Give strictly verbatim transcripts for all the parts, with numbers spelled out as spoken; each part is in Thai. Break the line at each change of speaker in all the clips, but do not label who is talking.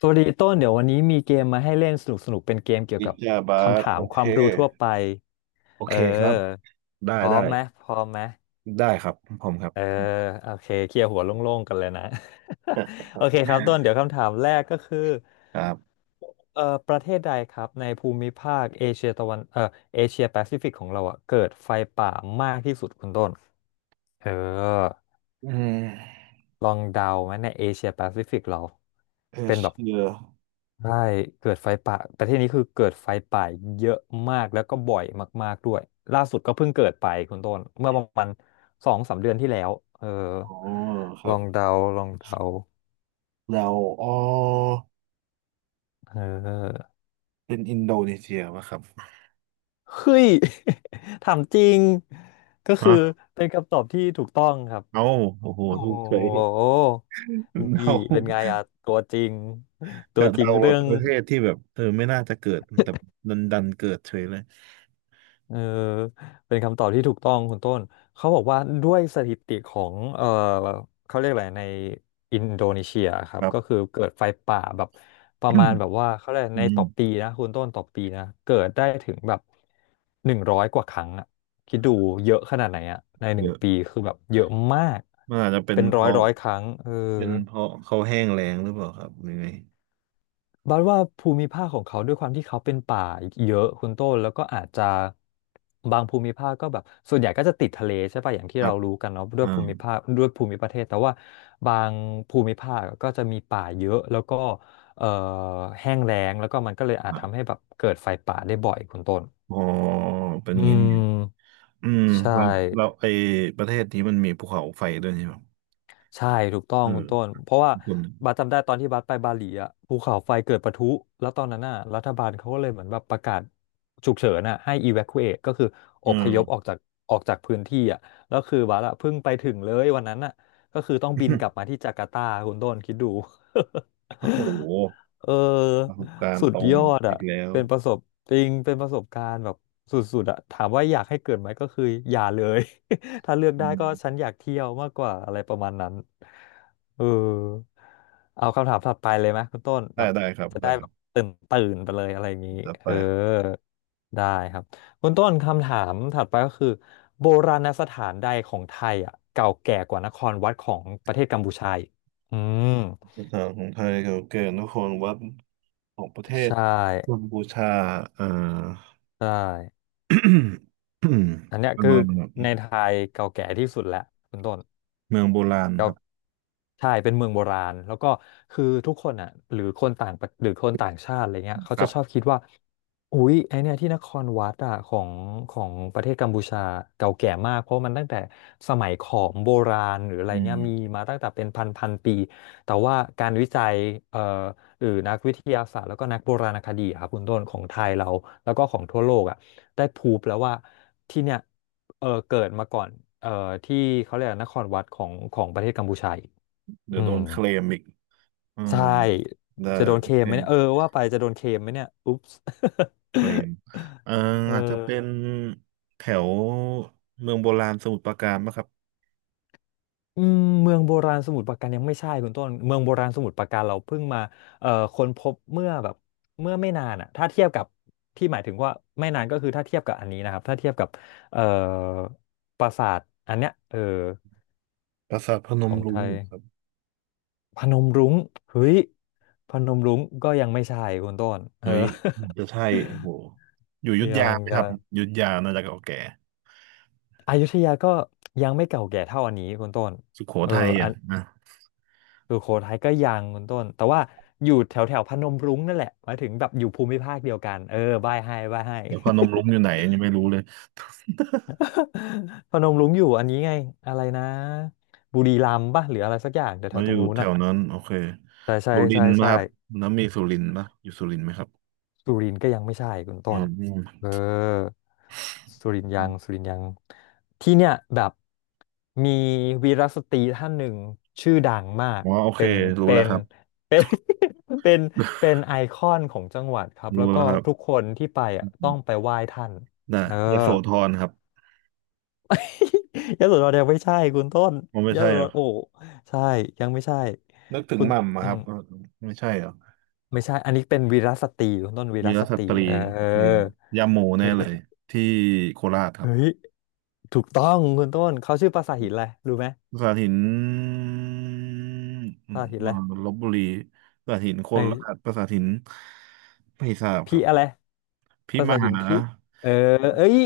สวัสดีต้นเดี๋ยววันนี้มีเกมมาให้เล่นสนุกสนุกเป็นเกมเกี่ยว
อิ
กับ
จาบา
คำ
ท
ถา
โอ
มค
เค
วามรู้ทั่วไป
โอ
เอ
เคครับ
อ
ได้
พร้อ
ได้
มไหมพร้อมไหม
ได้ครับผมครับ
เออโอเคเคลียร์หัวโล่งๆกันเลยนะ โอเคครับต้นเดี๋ยวคำถามแรกก็คือ
ครับ
เอ่อประเทศใดครับในภูมิภาคเอเชียตะวันเอ่อเอเชียแปซิฟิกของเราอะเกิดไฟป่ามากที่สุดคุณต้นเออ
อืม
ลองเดาไหมในเอเชียแปซิฟิกเรา
เอ
เป็นแบบ
เชีย
ใช่เกิดไฟป่าประเทศนี้คือเกิดไฟป่าเยอะมากแล้วก็บ่อยมากๆด้วยล่าสุดก็เพิ่งเกิดไปคุณต้นเมื่อประมาณสองสามเดือนที่แล้วเออ
อ๋อครั
ล
บ
องเดาลองเดา
เราอ๋อ
เออ
เป็นอินโดนีเซียป่ะครับ
เฮ้ย ถามจริงก็คือ
ฮะ
เป็นคำตอบที่ถูกต้องครับ
เอาโอ้โห
โอ้
ถู
โห
กเฉย
นี่
เรา
เป็นไงอะตัวจริงตั
กะ
วจริง
เราแบ
เรื่
บ
อง
ประเทศที่แบบเออไม่น่าจะเกิดแต่ดันดันเกิดเฉยเลย
เออเป็นคำตอบที่ถูกต้องคุณต้นเขาบอกว่าด้วยสถิติของเออเขาเรียกอะไรในอินโดนีเซียครั
ค
บ
รั
ก็
บ
คือเกิดไฟป่าแบบประ
อื
มา
ม
ณแบบว่าเขาเรียกในต่อปีนะคุณต้นต่อปีนะเกิดได้ถึงแบบหนึ่งร้อยกว่าครั้งอะคิดดูเยอะขนาดไหนอะในห
เย
นึ่ง
อะ
ปีคือแบบเยอะมาก
มันอาจจะเป็น
เป็น
เพ
ร้อย
ราะ
ร้อยครั้งเออ
เป็นเพราะเขาแห้งแล้งหรือเปล่าครับหรือไง
บัดว่าภูมิภาคของเขาด้วยความที่เขาเป็นป่าเยอะคุณต้นแล้วก็อาจจะบางภูมิภาคก็แบบส่วนใหญ่ก็จะติดทะเลใช่ป่ะอย่าง
ค
ที่
รั
เรา
บ
รู้กันเนาะด้ว
อ่
ยภูมิภาคด้วยภูมิประเทศแต่ว่าบางภูมิภาคก็จะมีป่าเยอะแล้วก็เอ่อแห้งแล้งแล้วก็มันก็เลยอาจทำ
า
ให้แบบเกิดไฟป่าได้บ่อยคุณต้น
อ๋อเป็นอ
อื
ย่างนี้นี่เอง
ม
อืม
ใช่
เราเราไอประเทศนี้มันมีภูเขาไฟด้วยใช่ไหม
ใช่ถูกต้อง
เอ
คุ
อ
ณต้นเพราะว่า
ส่นหนึ่ง
บาสจำได้ตอนที่บาสไปบาหลีอ่ะภูเขาไฟเกิดปะทุแล้วตอนนั้นน่ะรัฐบาลเขาก็เลยเหมือนแบบประกาศฉุกเฉินอ่ะให้ evacuate ก็คืออ
เอื
พ
ม
ยพออกจากออกจากพื้นที่อ่ะแล้วคือบาสอ่ะเพิ่งไปถึงเลยวันนั้นน่ะก็คือต้องบินกลับ มาที่จาการ์ตาคุณต้นคิดดู
โอ้โห
เออ
ประสบการ
สุ
ณ์
ด
ตรง
ยอดอ่ะ
อีกแล้ว
เป็นประสบจริงเป็นประสบการณ์แบบสุดๆอ่ะถามว่าอยากให้เกิดไหมก็คืออย่าเลย ถ้าเลือก
อื
ได้ก็ฉั
ม
นอยากเที่ยวมากกว่าอะไรประมาณนั้นเออเอาคำถามถัดไปเลยไหมคุณต้น
ได้
แบบ
ได้ครับ
จะ
ได้
ได้
ครั
แบบ
บ
ตื่นตื่นไปเลยอะไรอย่างนี้
จะไป
เออ
ครับ
ได้ครับคุณต้นคำถามถัดไปก็คือโบราณสถานใดของไทยอ่ะเก่าแก่กว่านครวัดของประเทศกัมพูชาอีกอืม
สถานของไทยเก่าแก่นครวัดของประเทศ
ใช่
กัมพูชาเอ่อ
ใช่ อันเนี้ย
เอ่
คือใน
อ
ไทยเก่าแก่ที่สุดแล้วคุณต้น
เมืองโบราณครับ
ใช่เป็นเมืองโบราณแล้วก็คือทุกคนอ่ะหรือคนต่างประหรือคนต่างชาติอะไรเงี้ยเขา
ครั
จะชอบ
บ
คิดว่าอุ๊ยไอเนี่ยที่นครวัดอ่ะของของประเทศกัมพูชาเก่าแก่มากเพราะมันตั้งแต่สมัยขอมโบราณหรืออะไร
อื
เงี้ยมี
ม
มาตั้งแต่เป็นพันพันปีแต่ว่าการวิจัยเอ่อหรือนักวิทยาศาสตร์แล้วก็นักโบราณคดีอะครับคุณต้นของไทยเราแล้วก็ของทั่วโลกอ่ะได้พรูฟแล้วว่าที่เนี่ยเออเกิดมาก่อนเอ่อที่เขาเรียกว่านครวัดของของประเทศกัมพูชา
เดี๋
อื
ยวโด
ม
นเคลมอีกอืม
ใช่
ได้
จะโดนเค
โอเค
มไหมเนี่ยเออว่าไปจะโดนเคมไหมเนี่ยอุ๊ปส์
เคลม เอ่อ
เ
อาจจะเป็น
ออ
แถวเมืองโบราณสมุทรปราการปะครับ
อืมเมืองโบราณสมุทรปราการยังไม่ใช่คุณต้นเมืองโบราณสมุทรปราการเราเพิ่งมาเอ่อค้นพบเมื่อแบบเมื่อไม่นานอ่ะถ้าเทียบกับที่หมายถึงว่าไม่นานก็คือถ้าเทียบกับอันนี้นะครับถ้าเทียบกับเอ่อปราสาทอันเนี้ยเออ
ปราสาทพน
ข
ม
องไท
รุ้ง
ย
ครับ
พนมรุ้งเฮ้ยพนมรุ้งก็ยังไม่ใช่คุณต้นเออ
เฮ้ยจะใช่โอ้โหอยู่อยุธ
ยั
ยา
ง
ไหมค
ยั
รับ
ง
อยุธยาน่าจะเก่าแก่
อยุธยาก็ยังไม่เก่าแก่เท่าอันนี้คุณต้น
สุโข
เออ
ทัย
อั
อ่ะ
น
นะ
สุโขทัยก็ยังคุณต้นแต่ว่าอยู่แถวแถวพนมรุ้งนั่นแหละหมายถึงแบบอยู่ภูมิภาคเดียวกันเออใบ้ให้ใบ้ให้
แต่พนมรุ้งอยู่ไหนยังไม่รู้เลย
พนมรุ้งอยู่อันนี้ไงอะไรนะบุรีรัมย์ป่ะหรืออะไรสักอย่างแถว
แล้
แถ
ว
วต
อ
ร
ยู่
งนู้น
แถ
อ่ะ
วนั้นโอเค
ใช่ใช่
สุริ
ใช่
นทร์นะ
ใช่
ครับน้ำมีสุรินทร์ปะอยู่สุรินทร์ไหมครับ
สุรินทร์ก็ยังไม่ใช่คุณ
อื
ต้น
มอม
เออสุรินทร์ยังสุ
อ
รินทร์ยังที่เนี่ยแบบมีวีรสตรีท่านหนึ่งชื่อดังมาก
มอ๋อโอเค
เป็น
รู้
เป็
แล้ว
น
ครับ
เป็น เป็นเป็นไอคอนของจังหวัดครับ แล้
รู้
ว
แล้
ก็
วครับ
ทุกคนที่ไปอ่ะต้องไปไหว้ท่าน
น่ะ
เออ
ยโสธรครับ
ยโสธรยังไม่ใช่คุณต้น
มันไม่
ย
ใช่
โส
เห
ธ
รอ
รโอ้ใช่ยังไม่ใช่
นึกถึง
คุณ
หม่ำอะ
อื
ครั
ม
บเออไม่ใช่เหรอ
ไม่ใช่อันนี้เป็นวีรสตรีคุณต้นวีร
วีร
ส
ส
ตรี
ตรี
เอ
โอเค
อ
ย่าโมแน่
วีร
เล
ส
ย
ตรี
ที่โคราชครับ
เฮ้ย ถูกต้องคุณต้นเขาชื่อปราสาทหินอะไรรู้ไหม
สาหินอื
ป
ม
ราสาทหินอะ
อ่า
ไร
ลพบุรีสาหินโค
ไอ้
ราชประสาทหินไม่ทราบค
พี่
รับ
อะไรป
พี่
รา
ม
สาทหิ
หา
นพี่เออเอ้ย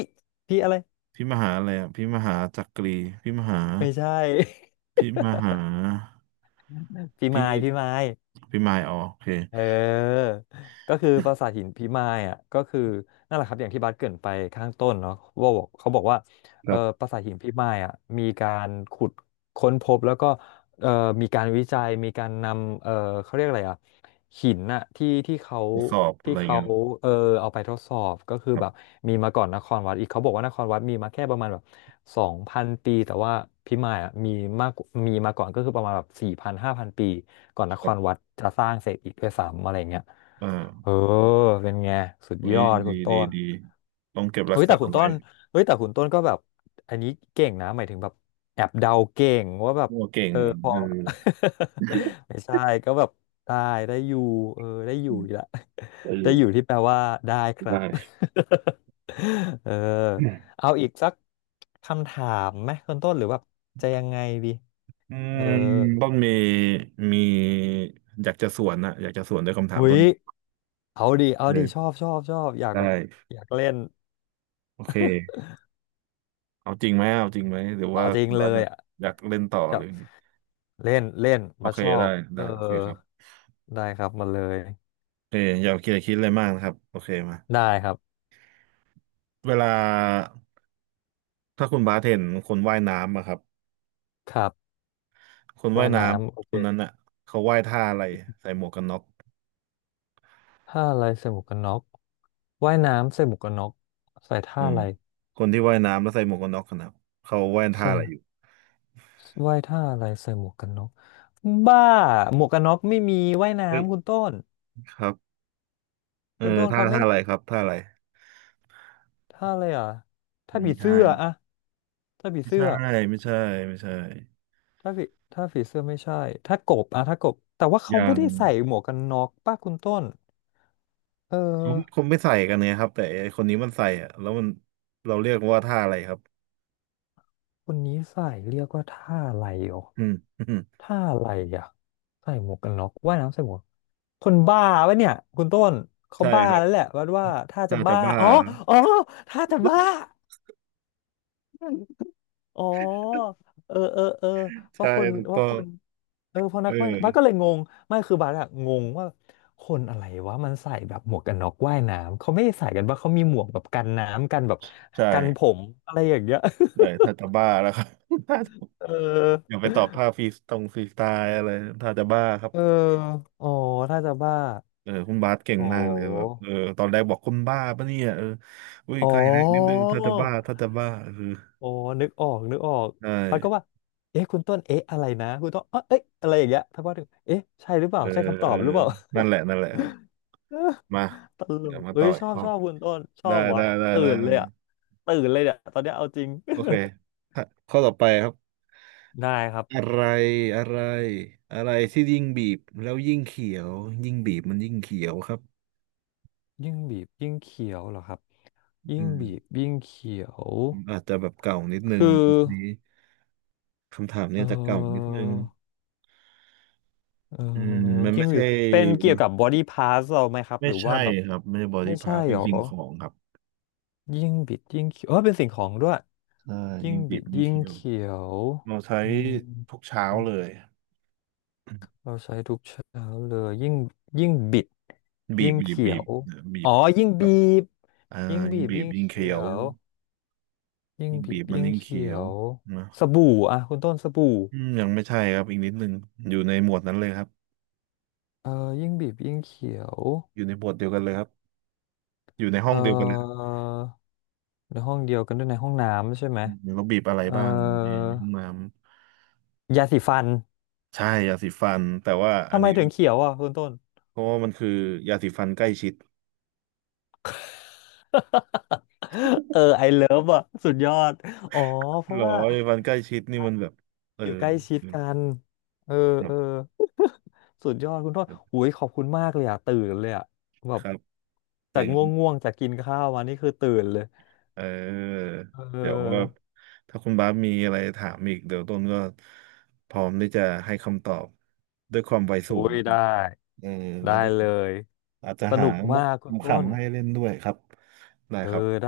พี่อะไร
พี่มหาอะไรอะพี่มหาจักรีพี่มหา
ไม่ใช่
พี่มหา
พี่
พี่
ไม้พี่ไม้
พี่มายอ๋อโอเค
เออก็คือปราสาทหินพิมายอ่ะก็คือนั่นแหละครับอย่างที่บัสเกริ่นไปข้างต้นเนาะว่าบอกเขาบอกว่า
ค
เออ
รั
ป
บ
ราสาทหินพิมายอ่ะมีการขุดค้นพบแล้วก็ เอ่อมีการวิจัยมีการนำเอ่อเขาเรียกอะไรอ่ะหินน่ะที่ที่เขา
ทดสอบอะ
ที่
ไร
เขา
เงี้ย
เออเอาไปทดสอบก็คือ
ครั
แบบ
บ
มีมาก่อนนครวัดอีกเขาบอกว่านครวัดมีมาแค่ประมาณแบบสองพันปีแต่ว่าพิมายอ่ะมีมากมีมาก่อนก็คือประมาณแบบสี่พันห้าพันปีก่อนน
ค
ค
รับ
รวัดจะสร้างเสร็จอีกด้วยซ้ำอะไรเงี้ย
อ่า
เออเป็นไงสุด
อุ้
ย
ย
อดคุ
ดี
ณต้
ดี
น
ดีต้องเก็บรั
เฮ้
ก
ย
ษา
แต่คุณต้
ไว้
นเฮ้ยแต่คุณต้นก็แบบอันนี้เก่งนะหมายถึงแบบแอบเดาเก่งว่าแบบ
โอ้เก่ง
เออพอ
เออ
ไม่ใช่ก็แบบได้ได้อยู่เออได้อยู่อีกละ
จะอ
ได้
ยู่
อยู่ที่แปลว่าได้ครับ
ได้
เออเอาอีกสักคำถามไหมคุณต้นหรือแบบจะยังไงดี
อื
เออ
มต้นเมย์มีอยากจะสวนนะอยากจะสวนด้วยคำถา
หุ
มต้
ย
น
เอาดิเอา
เล
ดิชอ
ย
บชอบชอบอยา
ไ
กแบบ
ด้
อยากเล่น
โอเคเอาจริงไหมเอาจริงไหมหรือ
เอา
ว่า
จริ
คุ
ง
ณ
เล
บาสอ
ย
ยาก
อ่
อยากเล่นต่อหรือไง
ะ เล่นเล่น
โอ
บัส
เค
ชอ
ได้
บเอ
ได้
อ
โอเคครับ
ได้ครับมาเลย
โอเคอย่าคิดอย่าคิดอะไรมากนะครับโอเคมา
ได้ครับ
เวลาถ้าคุณบาสเห็นคนว่ายน้ำอะครับ
ครับ
คนว่า
ว่า
ย
ย
น้
น้ำโอ
ำค
เค
นนั้นอะเขาว่ายท่าอะไรใส่หมวกกันน็อก
ท่าอะไรใส่หมวกกันน็อกว่ายน้ำใส่หมวกกันน็อกใส่ท่า
อืม
อะไร
คนที่ว่ายน้ำแล้วใส่หมวกกันน็อกกันนะเขาว่ายท่า
ใส่
อะไรอยู่
ว่ายท่าอะไรใส่หมวกกันน็อกบ้าหมวกกันน็อกไม่มีว่าย
เฮ้ย
น้ำคุณต้น
ครับ เออ
คุณต้น
ท่า
เขาไม่
ท่าอะไรครับท่าอะไร
ท่าอะไรอ่ะ
มั
ท่า
น
ผี
มี
เสื้
ท่า
ออะท่าผี
ไม่
เสื้
ใช่
อ
ไม่ใช่ไม่ใช่
ถ้าผีถ้าผีเสื้อไม่ใช่ถ้ากบอะถ้ากบแต่ว่า
อ
เขา
ย่า
ไม่
ง
ได้ใส่หมวกกันน็อกป้าคุณต้นเออ
เขาคงไม่ใส่กันเนี่ยครับแต่ไอ้คนนี้มันใส่อะแล้วมันเราเรียกว่าท่าอะไรครับ
คนนี้ใส่เรียกว่าท่าอะไรอ๋อ
อืม
ท่าอะไรอ่ะใส่หมวกกันน็อกว่ายน้ำใส่หมวกคนบ้าวะเนี่ยคุณต้น เขา
ใช่
บ้า
ครั
แล้ว
บ
แหละวัดว่าถ้าจะ
ท่าจะ
บ้า
บ้า
อ๋อ
ครั
อ๋อ
บ
ถ้าจะบ้าอ๋อเออเออเออว่า
ใช่
คน
ถูก
ว่า
ต้อ
ค
ง
นเออเพอ
เอ
นัก
อ
ว่ายน้ำบาสก็เลยงงไม่คือบาสอะงงว่าคนอะไรวะมันใส่แบบหมวกกันน็อกว่ายน้ำเขาไม่ได้ใส่กันว่าเขามีหมวกแบบกันน้ำกันแบบ
ใช่
กันผมอะไรอย่างเงี้ย
ใช่ท่าจะบ้าแล้วครับ ท่าจะ
เอ
อ
อ
ย่าไปตอบท่าฟรีสตรงฟรีสไตล์อะไรท่าจะบ้าครับ
เอออ๋อถ้าจะบ้า
เออคุณบาสเก่ง
โห
มากเลยแบบเออตอนแรกบอกคุณบ้าปะเนี่ยเอออุ้ย
อ๋
ใก
อ
ล้เล็นิดนึงท่าจะบ้าท่าจะบ้าเออ
อ๋อนึกออกนึกออก
ใช่
พัดก็ว่าเอ๊ะคุณต้นเอ๊ะอะไรนะคุณต้นเอ๊ะเอ๊ะอะไรอย่างเงี้ยพัดว่าถึงเอ๊ะใช่หรือเปล่า
เออ
ใช่คำต
เอ
อ
อ
บหรือเปล่า
นั่นแหละนั่นแหละครับ มา
ตล
เดี๋
ก
ยวมา
เอ้
ต่อ
ย
อี
ช
ก
อบ
ข้อ
ชอบคุณต้นชอ
ได้
บวะ
ได้ได้
ตื่
ได้
นเล
ได้
ยอ่ะตื่นเลยเนี่ยตอนเนี้ยเอาจริง
โอเคข้อข้อต่อไปครับ
ได้ครับ
อะไรอะไร อะไรที่ยิ่งบีบแล้วยิ่งเขียวยิ่งบีบมันยิ่งเขียวครับ
ยิ่งบีบยิ่งเขียวเหรอครับยิ่
อื
ง
ม
บีบยิ่งเขียว
อาจจะแบบเก่านิดนึง
คือ
นี้คำถาม
เอ
เนี่
อ
ยจะเก่านิดนึง
เออ
อืม มัน
ยิ่
ไม่
งบี
ใช่
เป็นเกี่ยวกับบอดี้พาร์ทเราไหมครับ
ไม่
หรือว่า
ใช่
แบบ
ครับ ไม่ใช่บอ
ไม่
ดี้
ใช่
พาร์ทเป็
ห
น
รอ
สิ่งของครับ
ยิ่งบิดยิ่งเขียวเออเป็นสิ่งของด้วย
เออ
ยิ่
ยิ่
ง
งบี
บิ
บ
ด
ยิ่ง
ยิ่ง
เขียว
เขียว
เราใช้
อืม
ทุกเช้าเลย
เราใช้ทุกเช้าเลยยิ่งยิ่งบิด
บี
ยิ่
บ
ง
บีบ
เขี
บี
ย
บ
ว
บี
อ๋อ
บ
ยิ่ง
แบ
บี
บ
บ
อ่า
ยิ่ง
ยิ่
บี
ง
บ
บีบ
ยิ่ง
ยิ่ง
เขี
เคี้ย
ย
ว
วยิ่ง
ยิ่ง
บี
บี
บ
บมัน
ยิ่ง
ยิ่ง
เขี
เคี้
ย
ยว
ว
นะ
สบู่อ่ะคุณต้นสบู่
อืมยังไม่ใช่ครับอีกนิดนึงอยู่ในหมวดนั้นเลยครับ
เออยิ่งบีบยิ่งเขียว
อยู่ในหมวดเดียวกันเลยครับอยู่ในห้
เอ
องเดียวกันเลยค
อในห้องเดียวกันด้วยในห้องน้ำใช่ไหม
รับเราบีบอะไร
เอ่อ
บ้างในห้องน้ำ
ยาสีฟัน
ใช่ยาสีฟันแต่ว่าอั
ทำ
น
ไม
นี้
ถึงเขียวอ่ะคุณต้น
เพราะว่ามันคือยาสีฟันใกล้ชิด
เออไอเลิฟอ่ะสุดยอดอ๋อเพ
หร
ราะ
อ
ว่า
ยาสีฟันใกล้ชิดนี่มันแบบเออ
อยู่ใกล้ชิด
แ
กันเออ
บ
เอ
บ
อ สุดยอดคุณต้นหุยขอบคุณมากเลยอ่ะตื่นเลยอ่ะแบ
ค
บ
รับ
จา
เจ๋
กง
ง
่วงๆจากกินข้าวมานี่คือตื่นเลย
เออ
เ
เดี๋ยวว่า
ออ
ถ้าคุณบาสมีอะไรถามอีกเดี๋ยวต้นก็พร้อมที่จะให้คำตอบด้วยความไว
โอ้
สูง
ยได้
เออแล้ว
ได้
ก็
เลย
อาจจะ
ส
หา
นุก
มุก
มากคุณต้น
ขำๆให้เล่นด้วยครับได้
เออ
ครับ
ได้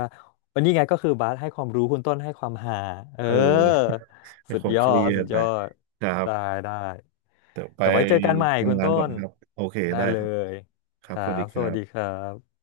วันนี้ไงก็คือบาสให้ความรู้คุณต้นให้ความหาเออ
เออไม่
สุด
ความ
ย
เค
อ
รี
ด
ย
สุ
ด
ด
ไป
ยอด
นะครับ
ได้ได้
เดี๋ยวไป
เดี๋ยวไว้เจอกันใหม่คุณ
ทำงาน
ต้
ก่อน
น
ครับโอเค
ได้
ได้
เล
ครับ
ย
ค
ค
รับ
รั
สวัส
บ
ดีค
ส
รั
วัสดีค
บ
รับ